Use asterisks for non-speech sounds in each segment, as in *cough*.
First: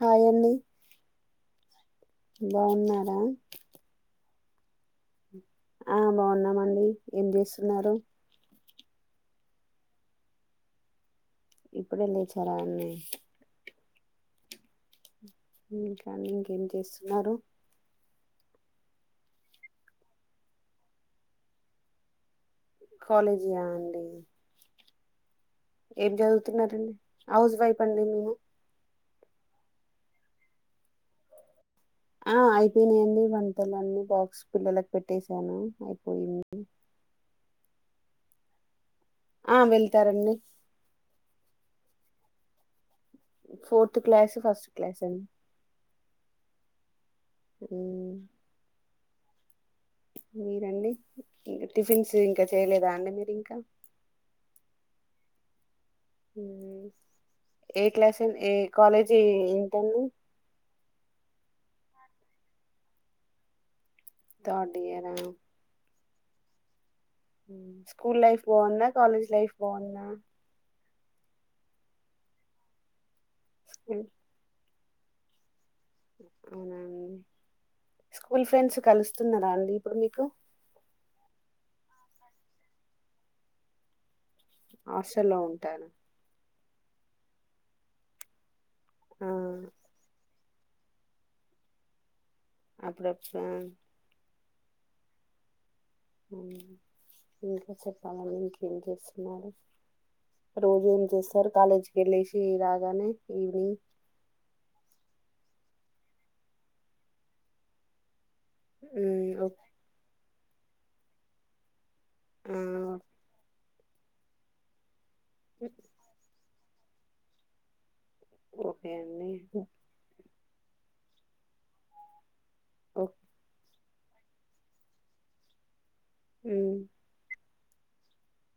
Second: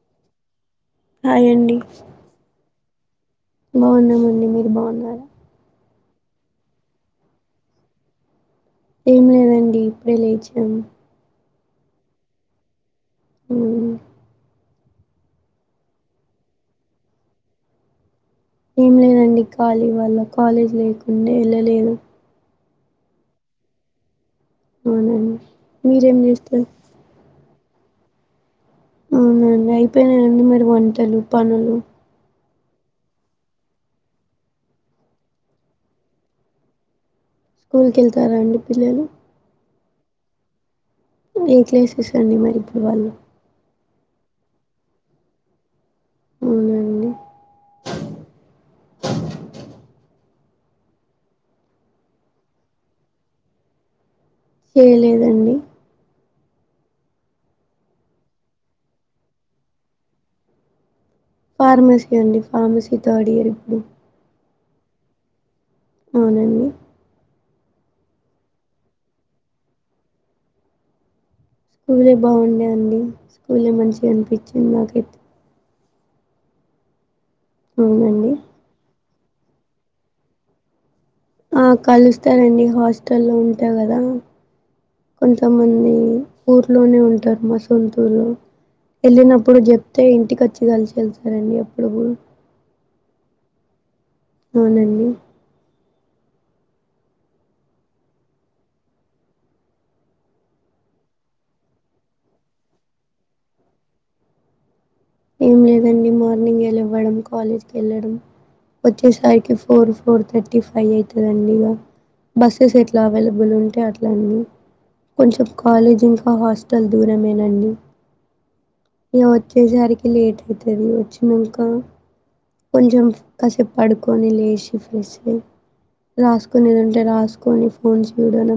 High అండి. Hi బాగున్నా న బాగున్నా అండి మీరు బాగ్ అ ఆ బాగున్నామండి ఏం చేస్తున్నారు? ఏం లేదండి ఇప్పుడే లేచాం ఇప్పుడే లేచరా అండి ఉమ్ ఇంకానీ ఇంకేం చేస్తున్నారు ఏం లేదండి ఖాళీ వాల్ల కాలేజీ లేకుండే ఏ ళ్ళలేదు కాలేజీయా అండి అవున ఏం చదువుతున్నారండి హౌస్ వైఫ్ పండి మీము అవునండి అయిపోయినాయా అండి మరి వంటలు పనులు అయిపోయినాయండి వంటలు అన్నీ బాక్స్ పిల్లలలకు పెట్టసాను అయిపోయింది స్కూల్కి వెళ్తారా అండి పిల్లలు ఆ వెళ్తారండి నేక్లేసెస్ అండి మరి ఇప్పుడు వాళ్ళు ఫోర్త్ క్లాస్ ఫస్ట్ క్లాస్ అండి అవునా అండి మ్ మీరండి టిఫిన్స్ ఇంకా చేయలేదా అండి మీరు ఇంకా చేయలేదండి ఏ క్లాస్ ఏ కాలేజీ ఏంటండి ఫార్మసీ అండి ఫార్మసీ థర్డ్ ఇయర్ ఇప్పుడు థర్డ్ ఇయరా అవునండి స్కూల్ లైఫ్ బాగున్నా కాలేజ్ లైఫ్ బాగున్నా స్కూలే బాగుండే అండి స్కూలే స్కూల్ మంచిగా అనిపించింది నాకు ట్ అవునా అవునండి స్కూల్ ఫ్రెండ్స్ కలుస్త ఇస్తున్నాడా అండి ఇప్పుడు మీకు ఆ కలుస్తారండి హాస్టల్లో ఉంటా కదా హాస్టల్లో ఉంటారు కొంతమంది ఊర్లోనే ఉంటారు మా సొంతూర్లో ఆ వెళ్ళినప్పుడు చెప్తే ఇంటికి వచ్చి కలిసి వెళ్తారండి అప్పుడప్పుడు ఆప్పుడెప్పుడు అవునండి వు ఇంకా చెప్పాలండి ఇంకేం చేస్తున్నారు రోజు ఏం చేస్తారు కాలేజీకి వెళ్ళేసి రాగానే ఈవినింగ్ ఏం లేదండి మార్నింగ్ ఏ లెవ్వడం కాలేజ్కి యెళ్ళడం వచ్చే ఉమ్ సారికి ఓ- ఫోర్ ఫోర్ థర్టీ టిఫై అయితా ఉందిగా ఆ బస్సెస్ ఎట్లా అవైలబుల్ ఉంది కొంచెం కాలేజ్ ఇంకా ఆదిదూరమేనండి ఓకే అండి ట్ అవుతుంది వచ్చినక కొంచెం ఓ- కాసేప్. పడుకొని లేచి ఫ్రెష్ అయ్యి. ఉమ్ రాసుకునేది ఉంటే రాసుకొని ఫోన్ చూడాలే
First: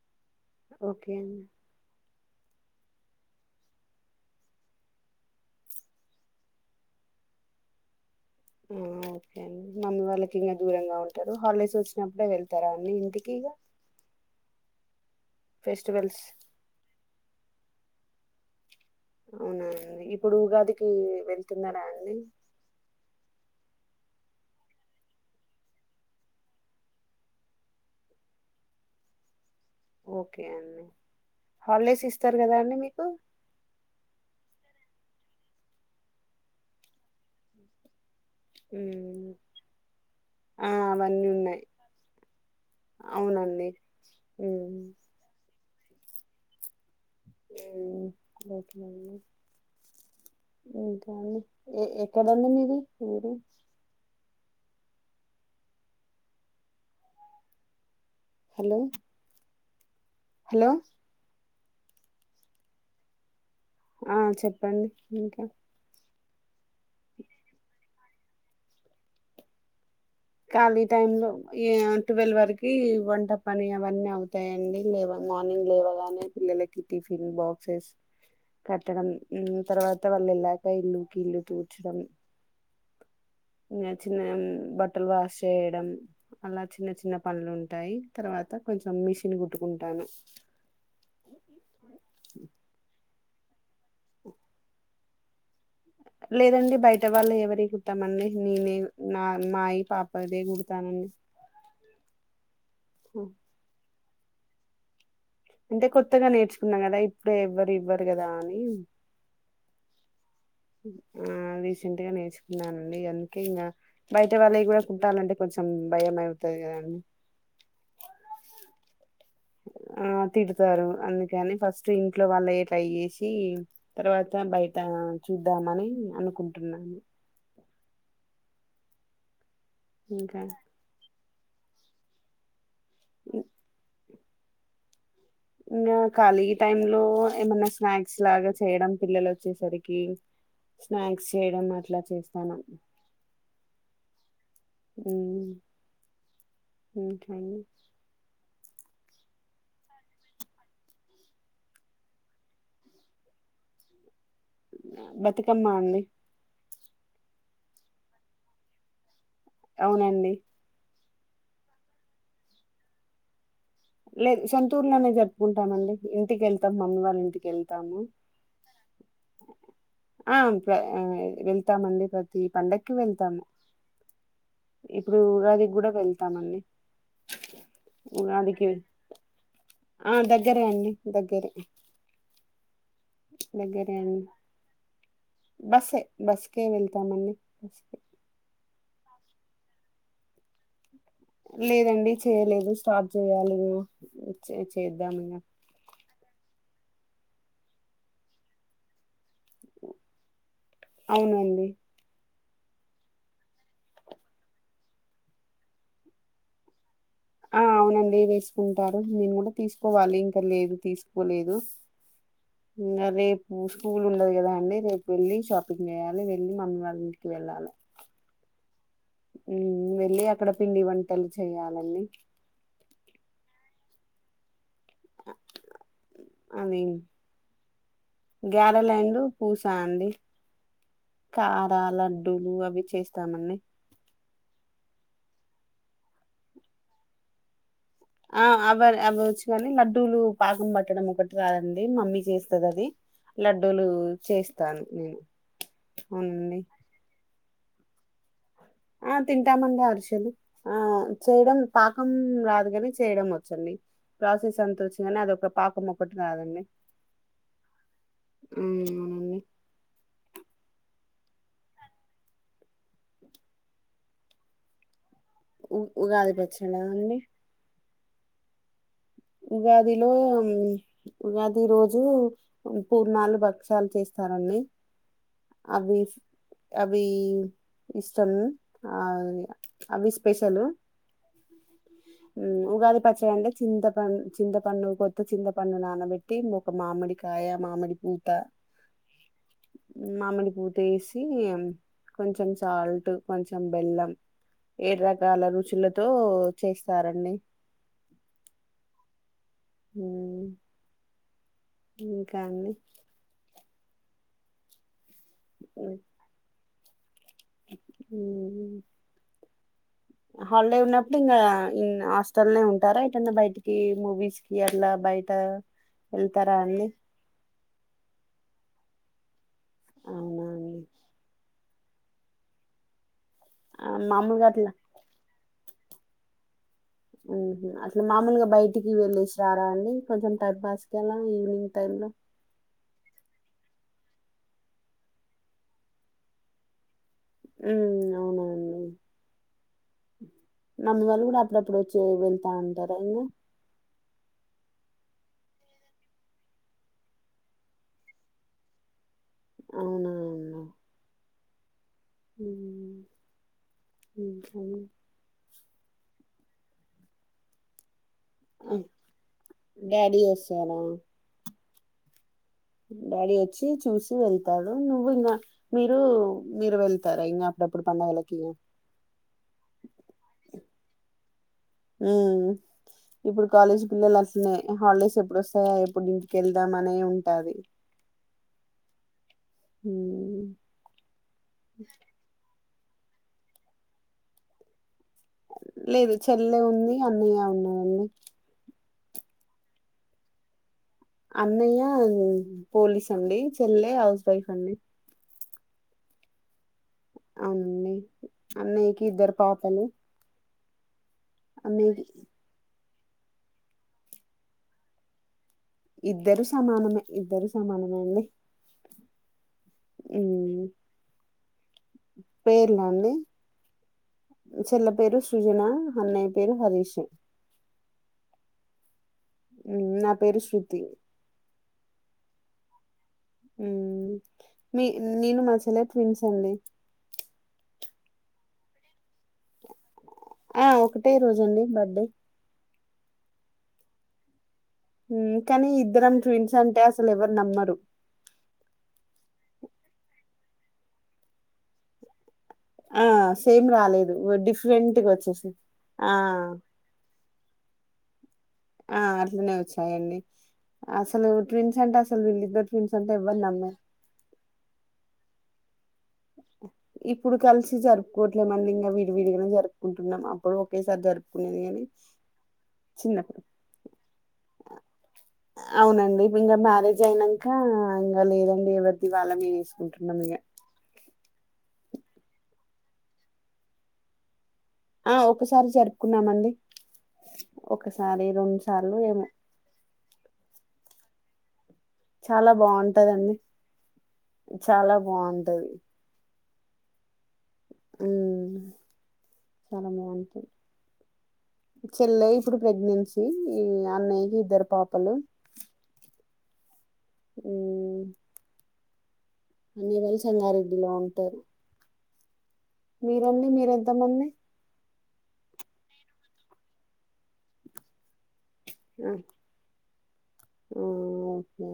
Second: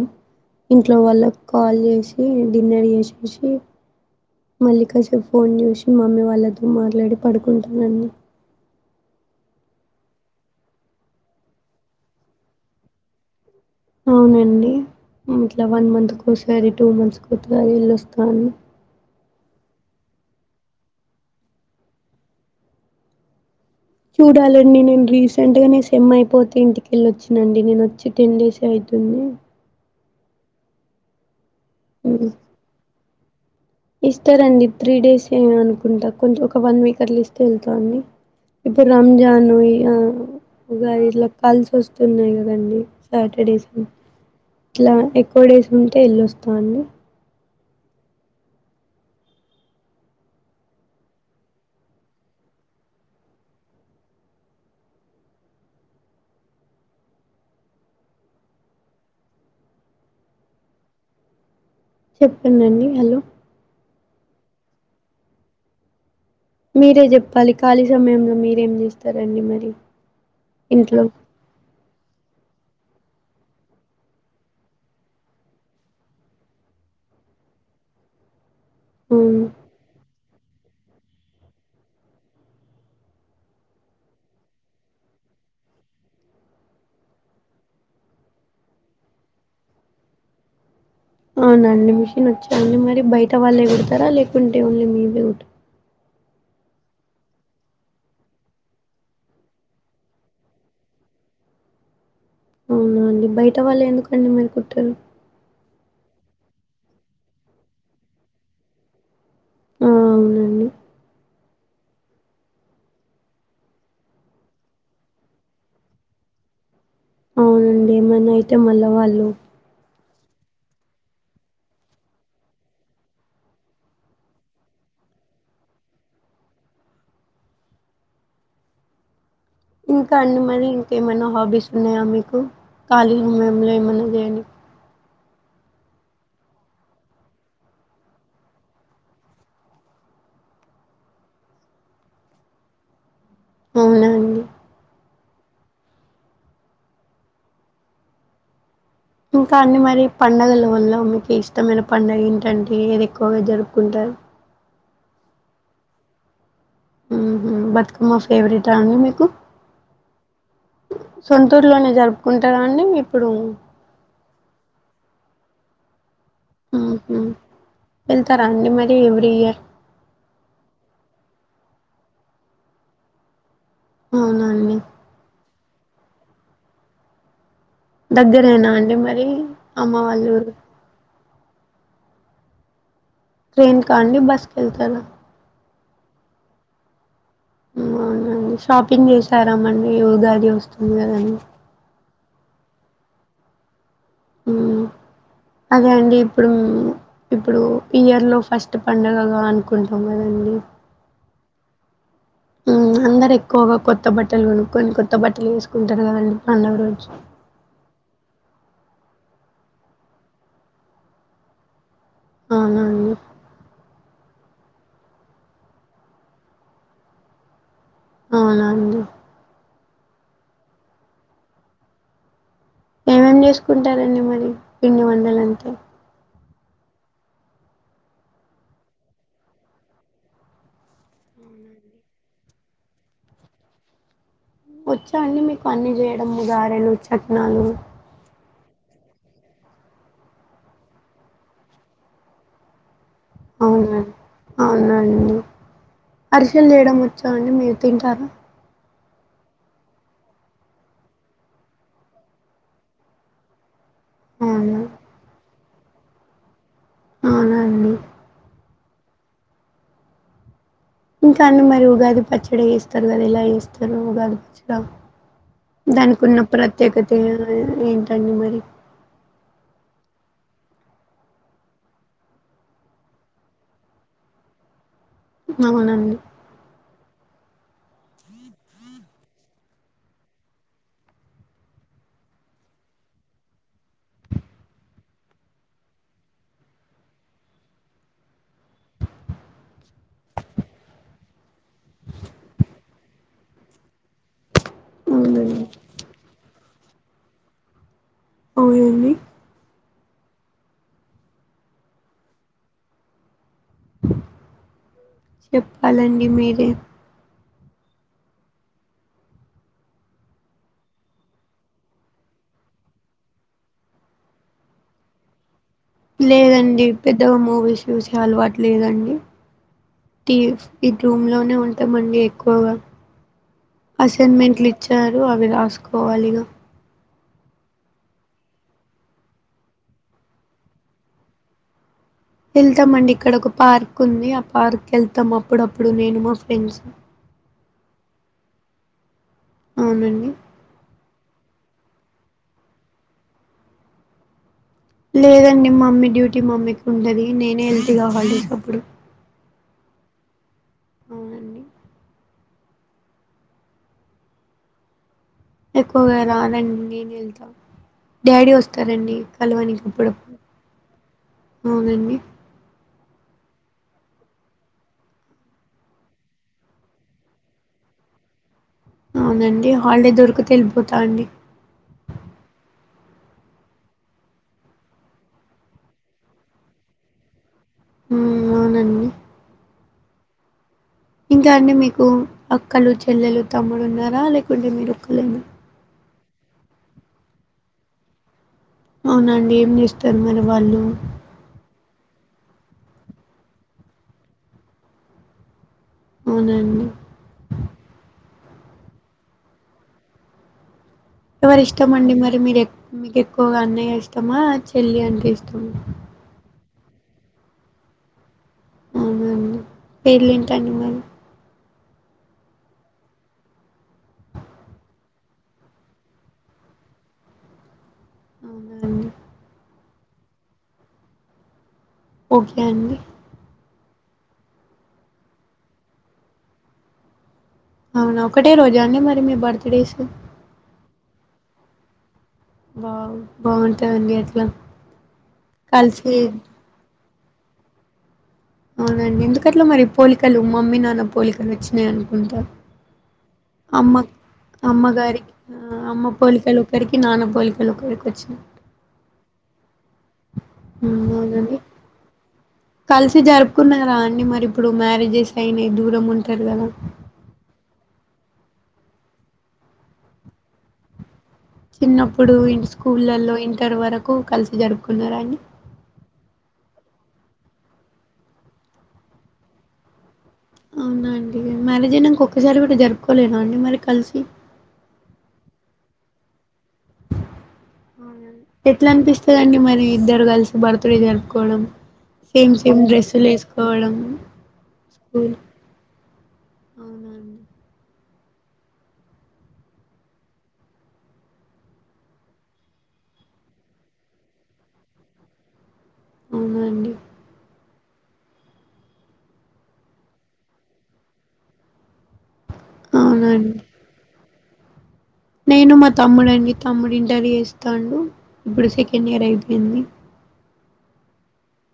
ఇంట్లో ఓకే అండి వాళ్ళకి కాల్ చేసి డిన్నర్ చేసేసి మల్లికాజ ఫోన్ చూసి మమ్మీ వాళ్లతో మాట్లాడి పడుకుంటానని ఆ ఓకే అండి మమ్మీ వాళ్ళకి ఇంకా దూరంగా ఉంటారు హాలిడేస్ వచ్చినప్పుడే వెళ్తారా అన్నీ ఇంటికి అవునండి ఇట్లా వన్ మంత్కి ఫెస్టివల్స్ ఒకసారి టూ మంత్స్ కు గజలుస్స్తాన్ అవునానండి ఇప్పుడు ఉగాదికి వెళ్తున్నారా అండి చూడాలండి నేను రీసెంట్ గా న సెమ్ అయిపోతే ఇంటికెళ్ళి వచ్చినండి నేను వచ్చి టెన్ డేస్ అవుతుంది ఓకే అండి హాలిడేస్ ఇస్తారు కదా అండి మీకు ఇస్తారంండి త్రీ డేస్ ఏ అనుకుంటా కొంచెం ఒక వన్ వీక్ అట్లా ఇస్తే వెళ్తా అండి ఇప్పుడు మ్మ్ రంజాన్ ఇ ఆ అవన్నీ ఇలా ఉన్నాయి కల్స్ వస్తున్నాయి్ కదండి సాటర్డేస్ అవునండి మ్మ్ ఇట్లా ఎక్కువ డేస్ ఉంటేవెల్ళొస్తూండి డి ఇంకాండి ఎక్కడంండి మీరు ఊరు హలో హలో చెప్పనండి హలో ఆ చెప్పండి ఇంకా మీరే చెప్పాలి ఖాళీ సమయంలో మీరేం చేస్తారండి మరి ఖాళీ ఇంట్లో టైమ్లో ఏ ట్వెల్వ్ వరకు వంట పని అవన్నీ అవుతాయండి లేవ మార్నింగ్ లేవగానే పిల్లలకి టిఫిన్ బాక్సెస్ కట్టడం మ్మ్ తర్వాత వాళ్లు ఎళ్ళక ఇల్లుకి ఇల్లు తూర్చడమే ఇంకా చిన్న బట్ట బట్టలు వాష్ చేయడం అలా చిన్న చిన్న పనులు ఉంటాయి తర్వాత కొంచెం మిషన్ కుట్టుకుంటాను అవునునండి మిషన్ వచ్చి మరి బయట తవలే వస్తారా లేకుంటే ఓన్లీ మేము మ్యూట్ లేదండి బయట వాళ్ళు ఎవరి కుట్టామండి నేనే నా మాయి పాప దే కుడతానండి అవునండి బయట వాళ్ళే ఎందుకు అన్ని మరికుట్టారు అంటే కొత్తగా నేర్చుకున్నాం కదా ఇప్పుడే ఎవ్వరు ఇవ్వరు కదా అని వునండి ఆ *inaudible* ఆ రీసెంట్గా నేర్చుకున్నానండి అందుకే ఇంకా బయట వాళ్ళవి కూడా కుట్టలంటే కొంచెం భయం అయితాది కదండి అవునండి ఏమన్నా అయితే మళ్ళ వాళ్ళు ఆ తిడతారు అందుకని ఫస్ట్ ఇంట్లో వాళ్ళవి ట్రై చేసి తర్వాత బయట చూద్దామని అనుకుంటున్నాను ఇంకా అండి మరి ఇంకేం మైనా హాబీస్ ఉన్నాయా మీకు కాళి మంలో మన *inaudible* ఏమి ఇంకా ఖాళీ టైం లో ఏమన్నా స్నాక్స్ లాగా చేయడం పిల్లలు వచ్చేసరికి స్నాక్స్ చేయడం అట్లా చేస్తాను అవున అండి అవును ఓకే అండి ఇంకా అన్ని మరి పడుంగల వల్ల మీకు ఇష్టమైన పడుగ ఏంటంటే ఏది ఎక్కువగా జరుపుకుంటారు బతుకమ్మ అండి ఉహు బతుకమ్మ ఫేవరెట్ ఆ అండి మీకు అవునండి సొంతురు లోనే జరుపుకుంటార అండి మీ పిల్లలు లేదు సొంతూర్లోనే జరుపుకుంటామండి ఇంటికి వెళ్తాము మమ్మీ వాళ్ళ ఉహు ఇంటికి వెళ్తాము వెళ్తారా అండి మరి ఎవ్రీ ఇయర్ ఆ అంతే వెళ్తామండి ప్రతి పండగకి వెళ్తాము అవున అండి ఇప్పుడు ఉగాదికి కూడా వెళ్తామండి దగ్గరే ఉగాదికి నా నా అం *inaudible* టే మరి అమ్మ వాళ్ళూరు సరే ట్రైన్ కా అండి బస్సుకెళ్తారా బస్సే-బస్కే కే వెళ్తామండి బస్స్ కే అవునండి షాపింగ్ చేసారామండి ఉగాది వస్తుం లేదండి చేయలేదు స్టార్ట్ చేయ్యాలి ఈరోజు వచ్చేయ్ చేద్దాం ఇంగా ఇప్పుడు-ఇప్పుడు ఇయర్ లో ఫస్ట్ పండగ అనుకుంటున్నా అండి అవునండి ఉ అందరు ఎక్కువగా కొత్త బట్టలు కొనుక్కొని కొత్త బట్టలు వేసుకుంటారు కదండి పండగ రోజు ఆ అవునండి వేసుకుంటారు మెము కూడా తీసుకోవాలి ఇంకా లేదు తీసుకోలేదు అవునా ఇంగా అండి? రేపు స్కూల్ ఉండదు కదా అండి రేపెల్లి షాపింగ్ చేయాలి వెళ్ళి మమ్మీ వాళ్ళింటికి వెళ్ళాలె. ఔనా అండి. వెళ్ళి అక్కడ పిండి వంటలు చెయ్యాలండి. ఏమేమ్ చేసుకుంటారండి మరి పిండి వండలంటే అవి, గ్యారెలైన్లు, పూస అండి. కార లడ్డూలు అవి చేస్తామంని. వచ్చా అంని మీకు అన్ని జేయడంమ్మ్ గారెలు, చట్నాలు ఆ అవర్ అవి వచ్చు కాని లడ్డూలు పాకం పట్టడం ఒకటి రాదండి మమ్మీ చేస్తది అది లడ్డూలు అవునా, చేస్తాను నేను అవునండి అవునండి అరిసెలు జేయడం వచ్చా అండి మీ తింటార ఆ తింటామండి అరిశెలు ఆ చేయడం పాకం రాదు కాని చేయడం వచ్చండి ప్రాసెస్ అవునా? అంత ఒచ్చు కాని అదొక పా కమ్ మొక్కటి రాదండి. అవునా అండి. మ్ ఔనంని. ఇంకా అన్ని మరి ఉగాది పచ్చడి ఎస్తారు కదా, ఎలా ఎస్తరు ఉగాది చ్చర ఉ ఉగాది దానికున్న పచ్చడా ప్రత్యేకత అండి ఏమి ఏం రంని మరి ఉగాదిలో మ్మ్ ఉగాది రోజు పూర్ణాలు, భక్షాలు చేస్తారంని. అవునండి. వి ఇస్సన్ ఆ వి అవిస్స్ స్పెషలు, ఇ ఉగాది పచ్చడి అంటే చింత పంన్ చింతపంను, కొత్త చింతపంను నానబెట్టి ఇంగొక మామిడికాయ, మామిడిపూత, మామిడిపూతేసి కొంచెం సాల్ట్, కొంచెం బెల్లం ఏడు రకాల అవునండి. రుచులతో చేస్సారండి ఔనండి. మ్ ఇంకా అన్ని చెప్పాలండి మీరే ఉ హాలిడే ఉన్నప్పుడు ఇంగా ఇన్ హాస్టల్నే ఉంటారా ఎటన్న బైటికి మూవీస్ కి అట్లా బయట వెళ్తారా లేదండి అండి పెద్దగా మూవీస్ సూసే అలవాటు లేదంన్ ఉ టీ అవునా అండి ఇగ్ రూమ్ లోనే ఉ త్త మండి ఎక్కువుగా ఆ, మామూలుగా అసైన్మెంట్లు అట్లా ఇచ్చారు. అ అవి రాసుకోవాలిగా హుహు, అట్ల మామూలుగా బయటికి వెళ్ళేసి రారా అండి, కొంచెం టైబ్ పాస్కి అల ఈవినింగ్ టైమ్ లో ఎళ్తామ్ అండి ఇక్కడ ఒక పార్క్ ఉంది, ఆ పార్క్ ఎళ్తాం అప్పుడప్పుడు నేను మా ఫ్రెండ్స్ ఉ అవునా అండి. అవునండి నమీ వాళ్ళు కూడబ్ అప్పుడప్పుడు వచ్చి వెళ్తా ఉంటారా అంని. లేదండి మమ్మీ డ్యూటీ మమ్మీకి ఉంటది నేనే *unintelligible* కావాలికప్పుడు అవునా అవును అవునండి ఇం ఇంకాని ఎక్కువగా రానన్నీ నేను వెళ్తా డాడీ వస్తారండి కలవనికి ఇప్పుడు డాడీ వస్తారా అవునండి డాడీ వచ్చి చూసి వెళ్తాడు. నువ్వు ఇంకా మీరు మీరు వెళ్తారా ఇంకా అప్పుడప్పుడు పండగలకి. అవునండి హాలిడే దొరకితే వెళ్ళిపోతా అండి. ఉమ్ ఇప్పుడు కాలేజీ పిల్లలు అట్నే హాలిడేస్ ఎప్పుడు వస్తాయా, ఎప్పుడు ఇంటికి వెళ్దాం అనే ఉంటది. ఉమ్ అవునండి ఉ ఉ ఇంకా అండి మీకు అక్కలు చెల్లెలు తమ్ముడు ఉన్నారా లేకుంటే మీరు ఒక్కళైన లేదు చెల్లె ఉంది అన్నయ్య ఉన్నాడండి అవునండి ఏం చేస్తారు మరి వాళ్ళు అన్నయ్య పోలీస్ అండి చెల్లె హౌస్ వైఫ్ అండి అవునండి అవునండి అన్నయ్యకి ఇద్దరు పాపలు ఎవరి ఇష్టం అన్నయ్యకి అండి మరి మీరు ఎ మీకు ఎక్కువగా అన్నయ్య ఇస్టమా చెల్లి అంట ఇస్తం ఇద్దరు సమానమే ఇద్దరు సమానమే అండి. అవునండి పేర్లుంటండి మేము పేర్లు అండి చెల్ల పేరు సృజన అన్నయ్య పేరు హరీష్ అవున అండి ఉమ్ నా పేరు శృతి ఒకే అండ్ ఉమ్ మీ నేను మా చెల్లే ట్విన్స్ అండి. అవునా ఒకటే రోజా అండి మరి మీ బర్త్ డేస్ ఆ ఒకటే రోజండి బర్ వావ్ బాగుంటదండి అట్లా అమ్ కానీ కలిసి ఇద్దరం ట్విన్స్ అంటే అస్ అసలెవర్ నమ్మరు అవున అండి ఎందుకట్ల మరి పోలికలు మమ్మీ నాన్న పోలికలు వచ్చినాయి అనుకుంటా ఆ సేమ్ అమ్మక్ రాలేదు డిఫరెంట్ గా అమ్మగారికి వచ్చేసి ఆహ్ ఆ అమ్మ పోలికలొకరికి నాన్న పోలిక్ లోకరికి వచ్చినట్ ఆహ్ అట్నే వచ్చి యండి ఉమ్, అసలు అవునండి ట్విన్స్ అంటే అసలు వీళ్ళిద్దర్ కలిసి జరుపుకున్నారా అండి మరిప్పుడు మ్యారేజ్ జేసై టైం అయి దూరం ఉంటర్ కదా ఇప్పుడు కలిసి జరుపుకోట్లేమండి. ఇంకా విడి విడిగనే జరుపుకుంటున్నాం. అప్పుడు ఒకేసారి జరుప్ చిన్నప్పుడు ఇ స్కూళ్లలో ఇంటర్ వరకు కలిసి జరుపుకున్నారండి జైనంకా ఇంగ లేదండి ఎవరిది వాళ్ళమేసుకుంటున్నాం ఇగ అవునా అండి మ్యారేజ్ అయినాకా ఒకసారి కూడా జరుపుకోలేదా అండి మరి కలిసి ఆహ్ ఒక్కసారి జరుపుకున్నామండి అవున ఒకసారి అండి రెండు ఎట్లాం సార్లు ఏమో న్పిస్తదండి మరి ఇద్దరు కలిసి బర్ ర్తడే జరుపుకోవడం చాలా సేమ్ సేమ్ బాగుంటదండి డ్రస్సులేసుకోవడం చాలా స్కూల్ బాగుంటది అవునండి ఉమ్ అని చాలా బావుంటది చెల్లెఐకి ఇప్పుడు ప్రెగ్నెన్సీ ఈ అన్నయ్యకి ఇద్దరు పాపలు అవునా అండి ఉమ్ అన్నయ్ వాళ్ళు సంగారెడ్డిలో ఉంటారు అవునా మీరండి అండి మీరెంత మంది? నేను మా తమ్ముడండి తమ్ముడు ఇంటర్ జేస్తాండు ఇప్పుడు సెకండ్ ఇయర్ అయిపోయింది ఊహ్ ఒకే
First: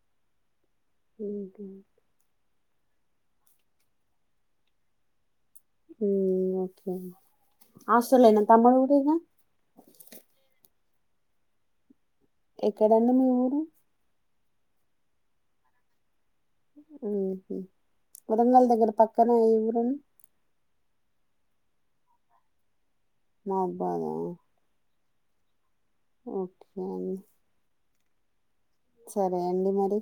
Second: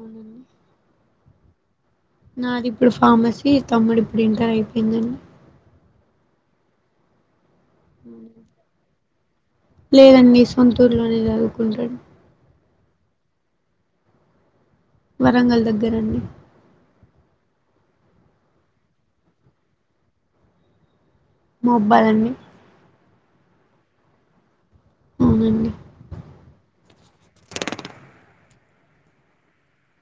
ఆహ ఇంక నాదిప్పుడు ఫార్మసీ తమ్ముడిప్పుడు ఇంటర్ అయిపోయిందం ఉమ్ ఒకె హస్టలేన తమ్ముడు గోడింక లేదండి సొంతూర్లోనే చదువుకుంటడు ఎక్కడండి మి ఊరు వరంగల్ దగ్గరండి ఊహు వరంగల్ దగ్గర పక్కన ఏ ఊరు మోబ్బాలన్నీ మా అబ్బాయ్ నా అవునండి ఓకే అండి సరే అండి మరి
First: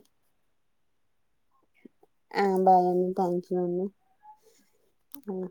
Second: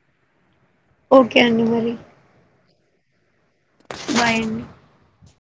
ఓకే అండి మరి ఆ బాయ్ అండి థ్యాంక్ యూ బాయ్ అండి క్యూ అండి